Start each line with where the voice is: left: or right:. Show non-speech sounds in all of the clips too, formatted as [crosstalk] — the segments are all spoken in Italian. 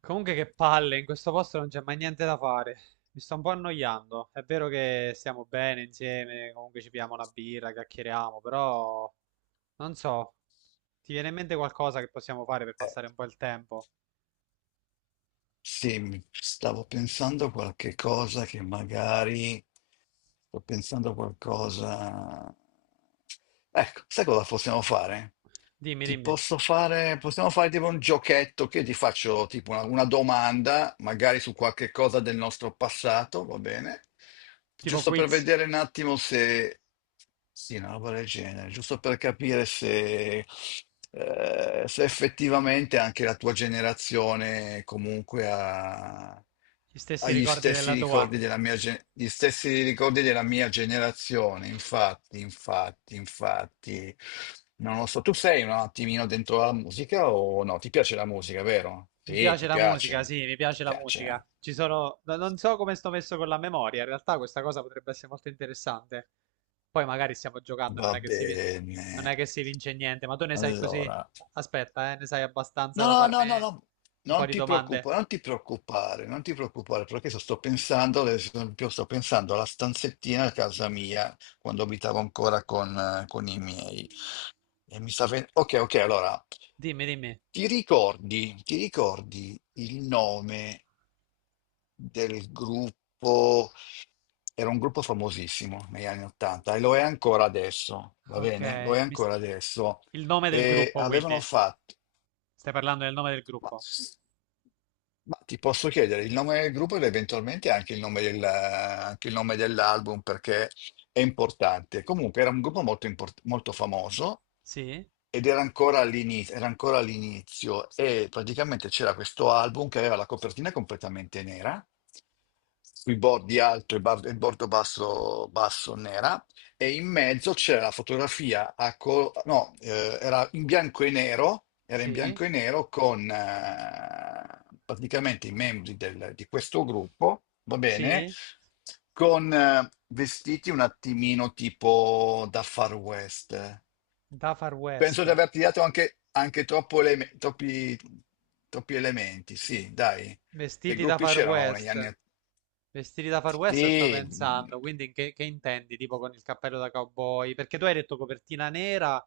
right: Comunque che palle, in questo posto non c'è mai niente da fare. Mi sto un po' annoiando. È vero che stiamo bene insieme, comunque ci pigliamo una birra, chiacchieriamo, però non so, ti viene in mente qualcosa che possiamo fare per passare
left: Eh,
right: un po' il tempo?
left: sì, stavo pensando a qualche cosa che magari sto pensando a qualcosa. Ecco, sai cosa possiamo fare?
right: Dimmi,
left: Ti
right: dimmi,
left: posso fare, possiamo fare tipo un giochetto che ti faccio tipo una domanda, magari su qualche cosa del nostro passato, va bene?
right: tipo
left: Giusto per
right: quiz,
left: vedere un attimo se. Sì, una roba del genere, giusto per capire se, se effettivamente anche la tua generazione comunque ha
right: gli stessi
left: agli
right: ricordi
left: stessi
right: della tua.
left: ricordi della mia, gli stessi ricordi della mia generazione. Infatti, infatti, infatti, non lo so. Tu sei un attimino dentro la musica o no? Ti piace la musica, vero?
right: Mi
left: Sì,
right: piace
left: ti
right: la musica,
left: piace,
right: sì, mi
left: ti
right: piace la musica.
left: piace.
right: Ci sono... Non so come sto messo con la memoria, in realtà questa cosa potrebbe essere molto interessante. Poi magari stiamo giocando,
left: Va
right: non è che si, vin- non
left: bene.
right: è che si vince niente, ma tu ne sai così?
left: Allora.
right: Aspetta, ne sai abbastanza da
left: No,
right: farmi
left: no, no, no, no.
right: un po'
left: Non
right: di
left: ti
right: domande.
left: preoccupare, non ti preoccupare, non ti preoccupare, perché adesso sto pensando, ad esempio, sto pensando alla stanzettina a casa mia, quando abitavo ancora con i miei. Ok, ok, allora,
right: Dimmi.
left: ti ricordi il nome del gruppo? Era un gruppo famosissimo negli anni 80 e lo è ancora adesso, va
right: Ok,
left: bene? Lo è
right: mi s-
left: ancora adesso
right: il nome del
left: e
right: gruppo,
left: avevano
right: quindi.
left: fatto
right: Stai parlando del nome del
left: ma,
right: gruppo?
left: s- ma ti posso chiedere il nome del gruppo ed eventualmente anche il nome anche il nome dell'album perché è importante. Comunque era un gruppo molto famoso
right: Sì,
left: ed era ancora all'inizio e praticamente c'era questo album che aveva la copertina completamente nera, sui bordi alto e e il bordo basso, basso nera e in mezzo c'era la fotografia no, era in bianco e nero, era in
right: sì,
left: bianco e nero con praticamente i membri di questo gruppo, va bene,
right: sì.
left: con vestiti un attimino tipo da Far West.
right: Da Far
left: Penso
right: West.
left: di averti dato anche, anche troppi elementi, sì, dai. Che
right: Vestiti da
left: gruppi
right: Far
left: c'erano negli anni.
right: West. Vestiti da Far West sto
left: Sì,
right: pensando, quindi che intendi? Tipo con il cappello da cowboy? Perché tu hai detto copertina nera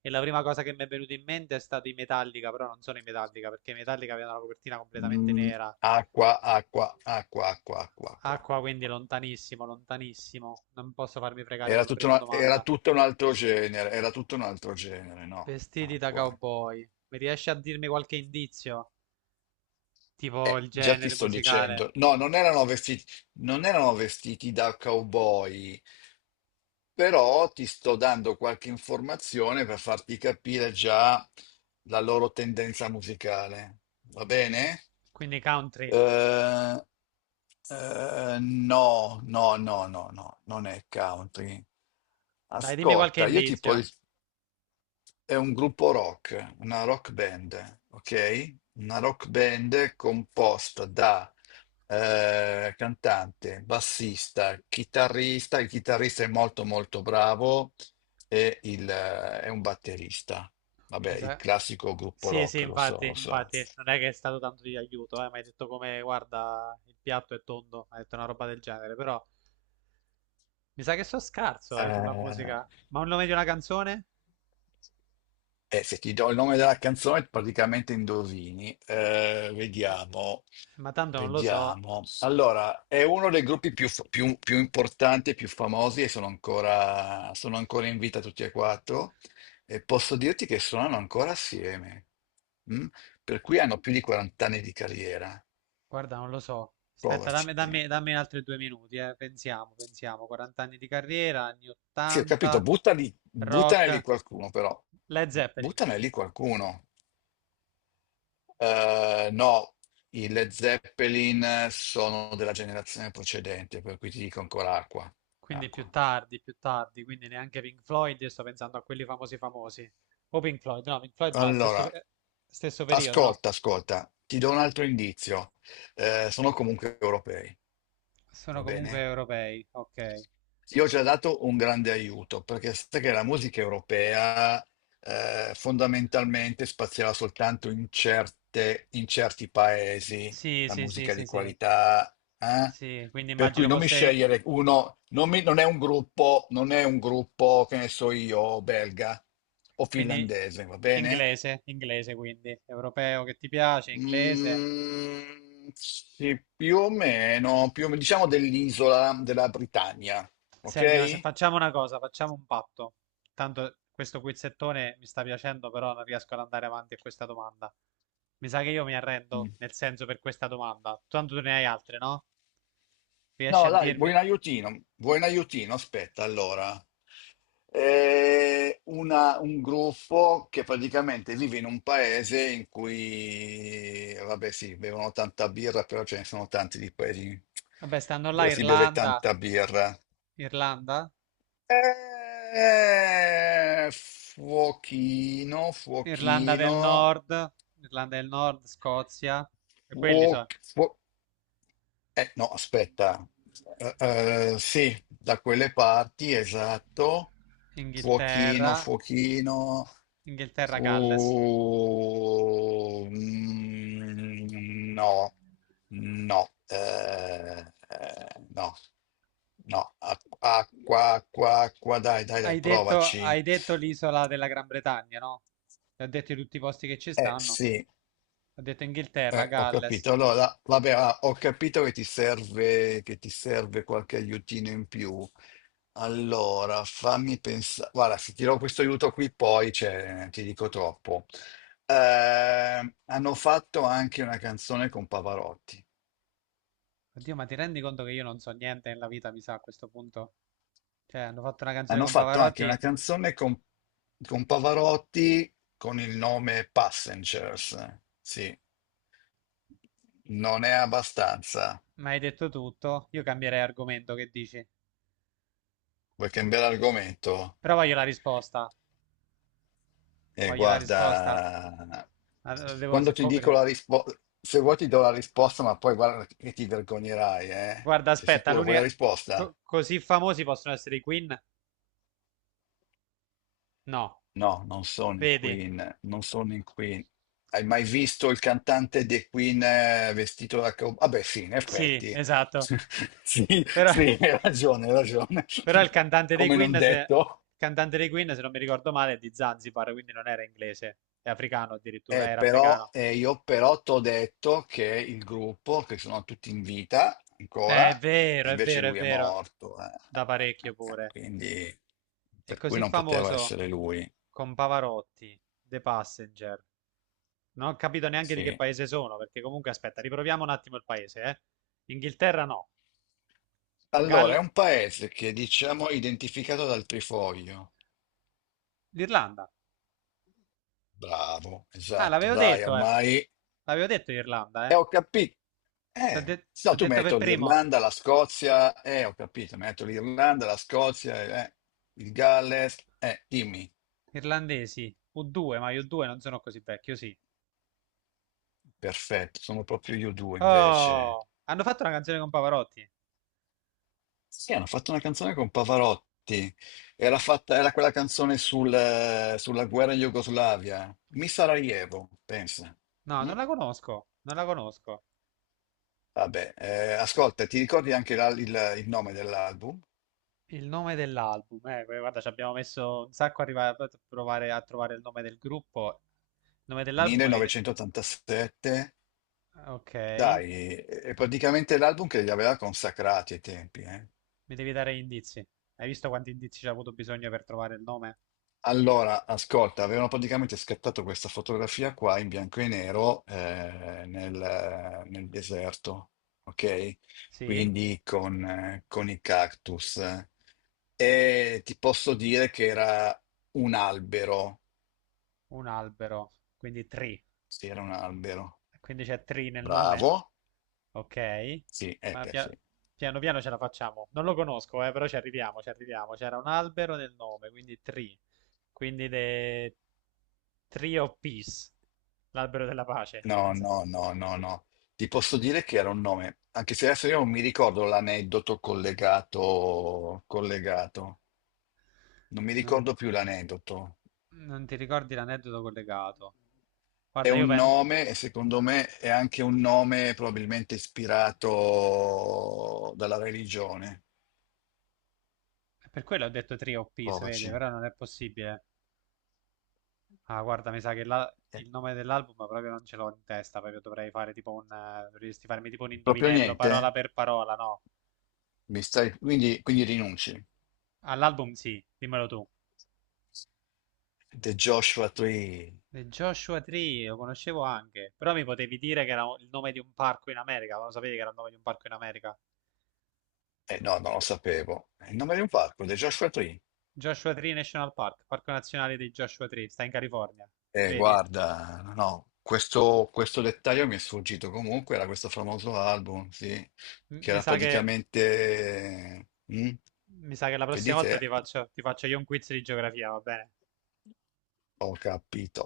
right: e la prima cosa che mi è venuta in mente è stato i Metallica, però non sono i Metallica, perché i Metallica avevano la copertina completamente
left: Mm,
right: nera.
left: acqua, acqua, acqua, acqua, acqua, acqua.
right: Acqua quindi lontanissimo, lontanissimo. Non posso farmi fregare
left: Era
right: con la
left: tutto,
right: prima
left: una- era
right: domanda.
left: tutto un altro genere, era tutto un altro genere, no?
right: Vestiti da
left: Acqua.
right: cowboy. Mi riesci a dirmi qualche indizio? Tipo il
left: Già ti
right: genere
left: sto
right: musicale.
left: dicendo. No, non erano vestiti, non erano vestiti da cowboy, però ti sto dando qualche informazione per farti capire già la loro tendenza musicale. Va bene?
right: Quindi country.
left: Eh, no, no, no, no, no, non è country.
right: Dai, dimmi qualche
left: Ascolta,
right: indizio.
left: è un gruppo rock, una rock band, ok? Una rock band composta da cantante, bassista, chitarrista, il chitarrista è molto molto bravo e è un batterista. Vabbè,
right: Mi
left: il
right: sa...
left: classico gruppo
right: Sì, sì,
left: rock, lo so,
right: infatti,
left: lo so.
right: infatti, non è che è stato tanto di aiuto, mi hai detto come, guarda, il piatto è tondo, hai detto una roba del genere, però mi sa che so scarso, sulla
left: Eh,
right: musica. Ma un nome di una canzone?
left: se ti do il nome della canzone, praticamente indovini. Eh,
right: Eh,
left: vediamo.
right: ma tanto non lo so,
left: Vediamo. Allora, è uno dei gruppi più importanti e più famosi e sono ancora in vita tutti e quattro e posso dirti che suonano ancora assieme, mm? Per cui hanno più di 40 anni di carriera.
right: guarda, non lo so. Aspetta,
left: Provaci.
right: dammi altri due minuti, pensiamo. 40 anni di carriera, anni
left: Sì, ho capito,
right: 80,
left: buttali, buttane lì
right: rock,
left: qualcuno però,
right: Led Zeppelin.
left: buttane lì qualcuno. No, i Led Zeppelin sono della generazione precedente, per cui ti dico ancora acqua,
right: Quindi
left: acqua.
right: più tardi, quindi neanche Pink Floyd, io sto pensando a quelli famosi famosi. O Pink Floyd no, è
left: Allora,
right: stesso, stesso periodo, no?
left: ascolta, ascolta, ti do un altro indizio. Sono comunque europei,
right: Sono
left: va
right: comunque
left: bene?
right: europei, ok.
left: Io ho già dato un grande aiuto, perché sai che la musica europea fondamentalmente spaziava soltanto in certi paesi,
right: Sì,
left: la
right: sì, sì,
left: musica
right: sì,
left: di
right: sì,
left: qualità, eh?
right: sì, quindi
left: Per cui
right: immagino
left: non mi
right: fosse,
left: scegliere uno, non è un gruppo, non è un gruppo, che ne so io, belga o
right: quindi
left: finlandese, va bene?
right: inglese, inglese quindi, europeo che ti piace, inglese.
left: Mm, sì, più o meno, diciamo dell'isola della Britannia,
right: Senti, ma se
left: ok?
right: facciamo una cosa, facciamo un patto. Tanto questo quizzettone mi sta piacendo, però non riesco ad andare avanti a questa domanda. Mi sa che io mi arrendo,
left: Mm.
right: nel senso per questa domanda. Tanto tu ne hai altre, no? Riesci a
left: No, dai,
right: dirmi?
left: vuoi un aiutino? Vuoi un aiutino? Aspetta, allora. È un gruppo che praticamente vive in un paese in cui, vabbè, sì, bevono tanta birra, però ce ne sono tanti di paesi
right: Vabbè, stanno là
left: dove si beve
right: Irlanda,
left: tanta birra.
right: Irlanda,
left: Fuochino,
right: Irlanda
left: fuochino,
right: del Nord, Irlanda del Nord, Scozia, e quelli
left: fuo-
right: so,
left: fuo- no, aspetta. Eh, sì, da quelle parti, esatto. Fuochino,
right: Inghilterra,
left: fuochino.
right: Inghilterra, Galles.
left: Mm, no, no, eh, no, no. Acqua, acqua, acqua, dai, dai, dai, provaci.
right: Hai detto l'isola della Gran Bretagna, no? Ti ho detto tutti i posti che ci stanno.
left: Sì.
right: Ho detto Inghilterra,
left: Ho
right: Galles.
left: capito. Allora, vabbè, ah, ho capito che ti serve qualche aiutino in più. Allora, fammi pensare. Guarda, se ti do questo aiuto qui, poi cioè, ti dico troppo. Hanno fatto anche una canzone con Pavarotti.
right: Oddio, ma ti rendi conto che io non so niente nella vita, mi sa, a questo punto? Cioè, hanno fatto una canzone
left: Hanno
right: con
left: fatto anche una
right: Pavarotti,
left: canzone con Pavarotti con il nome Passengers. Sì, non è abbastanza.
right: ma hai detto tutto. Io cambierei argomento, che dici?
left: Vuoi cambiare argomento?
right: Però voglio la risposta.
left: Eh,
right: Voglio la risposta.
left: guarda,
right: Ma la devo
left: quando
right: se
left: ti dico
right: coprire.
left: la risposta, se vuoi ti do la risposta, ma poi guarda che ti vergognerai, eh?
right: Guarda,
left: Sei
right: aspetta,
left: sicuro? Vuoi la risposta?
right: così famosi possono essere i Queen? No.
left: No, non sono i
right: Vedi?
left: Queen, non sono i Queen. Hai mai visto il cantante dei Queen vestito da cowboy? Vabbè, sì, in
right: Sì,
left: effetti.
right: esatto.
left: [laughs] Sì,
right: Però,
left: sì, hai ragione, hai ragione.
right: però il
left: [laughs]
right: cantante dei
left: Come non
right: Queen, se,
left: detto.
right: il cantante dei Queen, se non mi ricordo male, è di Zanzibar, quindi non era inglese, è africano addirittura,
left: Eh,
right: era
left: però,
right: africano.
left: io però t'ho detto che il gruppo, che sono tutti in vita
right: È
left: ancora, e
right: vero, è
left: invece
right: vero, è
left: lui è
right: vero.
left: morto.
right: Da parecchio pure.
left: Quindi,
right: È
left: per cui
right: così
left: non poteva
right: famoso
left: essere lui.
right: con Pavarotti, The Passenger. Non ho capito neanche di che
left: Sì.
right: paese sono, perché comunque aspetta, riproviamo un attimo il paese, eh. Inghilterra no.
left: Allora, è
right: Gal...
left: un paese che diciamo è identificato dal trifoglio.
right: L'Irlanda.
left: Bravo,
right: Ah,
left: esatto,
right: l'avevo
left: dai,
right: detto, eh.
left: ormai.
right: L'avevo detto Irlanda,
left: E
right: eh.
left: ho capito. Eh, no,
right: Ho
left: tu
right: detto per
left: metto
right: primo
left: l'Irlanda, la Scozia, ho capito, metto l'Irlanda, la Scozia, il Galles, dimmi.
right: irlandesi. U2, ma io U2 non sono così vecchio, sì.
left: Perfetto, sono proprio io due invece.
right: Oh, hanno fatto una canzone con Pavarotti?
left: Sì, hanno fatto una canzone con Pavarotti. Era fatta, era quella canzone sulla guerra in Jugoslavia. Mi Sarajevo, pensa.
right: No,
left: Mm?
right: non la conosco, non la conosco.
left: Vabbè, ascolta, ti ricordi anche il nome dell'album?
right: Il nome dell'album, guarda, ci abbiamo messo un sacco a arrivare a provare a trovare il nome del gruppo. Il nome dell'album mi... de-
left: 1987.
right: Ok, mi
left: Dai, è praticamente l'album che li aveva consacrati ai tempi, eh?
right: devi dare gli indizi. Hai visto quanti indizi ci ha avuto bisogno per trovare il nome?
left: Allora, ascolta, avevano praticamente scattato questa fotografia qua in bianco e nero nel deserto, ok?
right: Sì,
left: Quindi con i cactus. E ti posso dire che era un albero.
right: un albero, quindi tri.
left: Sì, era un albero.
right: Quindi c'è tri nel nome?
left: Bravo.
right: Ok,
left: Sì,
right: ma
left: beh, sì.
right: pia- piano piano ce la facciamo. Non lo conosco, però ci arriviamo, ci arriviamo. C'era un albero nel nome, quindi tree. Quindi the Tree of Peace, l'albero della pace.
left: No,
right: Non, so.
left: no, no, no, no. Ti posso dire che era un nome, anche se adesso io non mi ricordo l'aneddoto collegato, collegato. Non mi
right: Non-
left: ricordo più l'aneddoto.
right: non ti ricordi l'aneddoto collegato?
left: È
right: Guarda, io
left: un
right: penso...
left: nome e secondo me è anche un nome probabilmente ispirato dalla religione.
right: Per quello ho detto Tree of Peace, vedi,
left: Provaci.
right: però non è possibile. Ah, guarda, mi sa che
left: Eh,
right: il nome dell'album proprio non ce l'ho in testa, proprio dovrei fare tipo un... Dovresti farmi tipo un
left: Proprio
right: indovinello
left: niente?
right: parola per parola, no?
left: Mi stai. Quindi rinunci.
right: All'album sì, dimmelo tu.
left: The Joshua Tree.
right: Joshua Tree lo conoscevo anche, però mi potevi dire che era il nome di un parco in America, ma lo sapevi che era il nome di un parco in America?
left: Eh no, non lo sapevo. È il nome di un parco, The Joshua Tree.
right: Joshua Tree National Park, parco nazionale di Joshua Tree, sta in California, vedi?
left: Guarda, no, no, questo dettaglio mi è sfuggito. Comunque era questo famoso album, sì,
right: M-
left: che
right: mi
left: era
right: sa che,
left: praticamente. mm,
right: mi sa che la
left: vedi
right: prossima
left: te,
right: volta ti faccio io un quiz di geografia, va bene?
left: ho capito.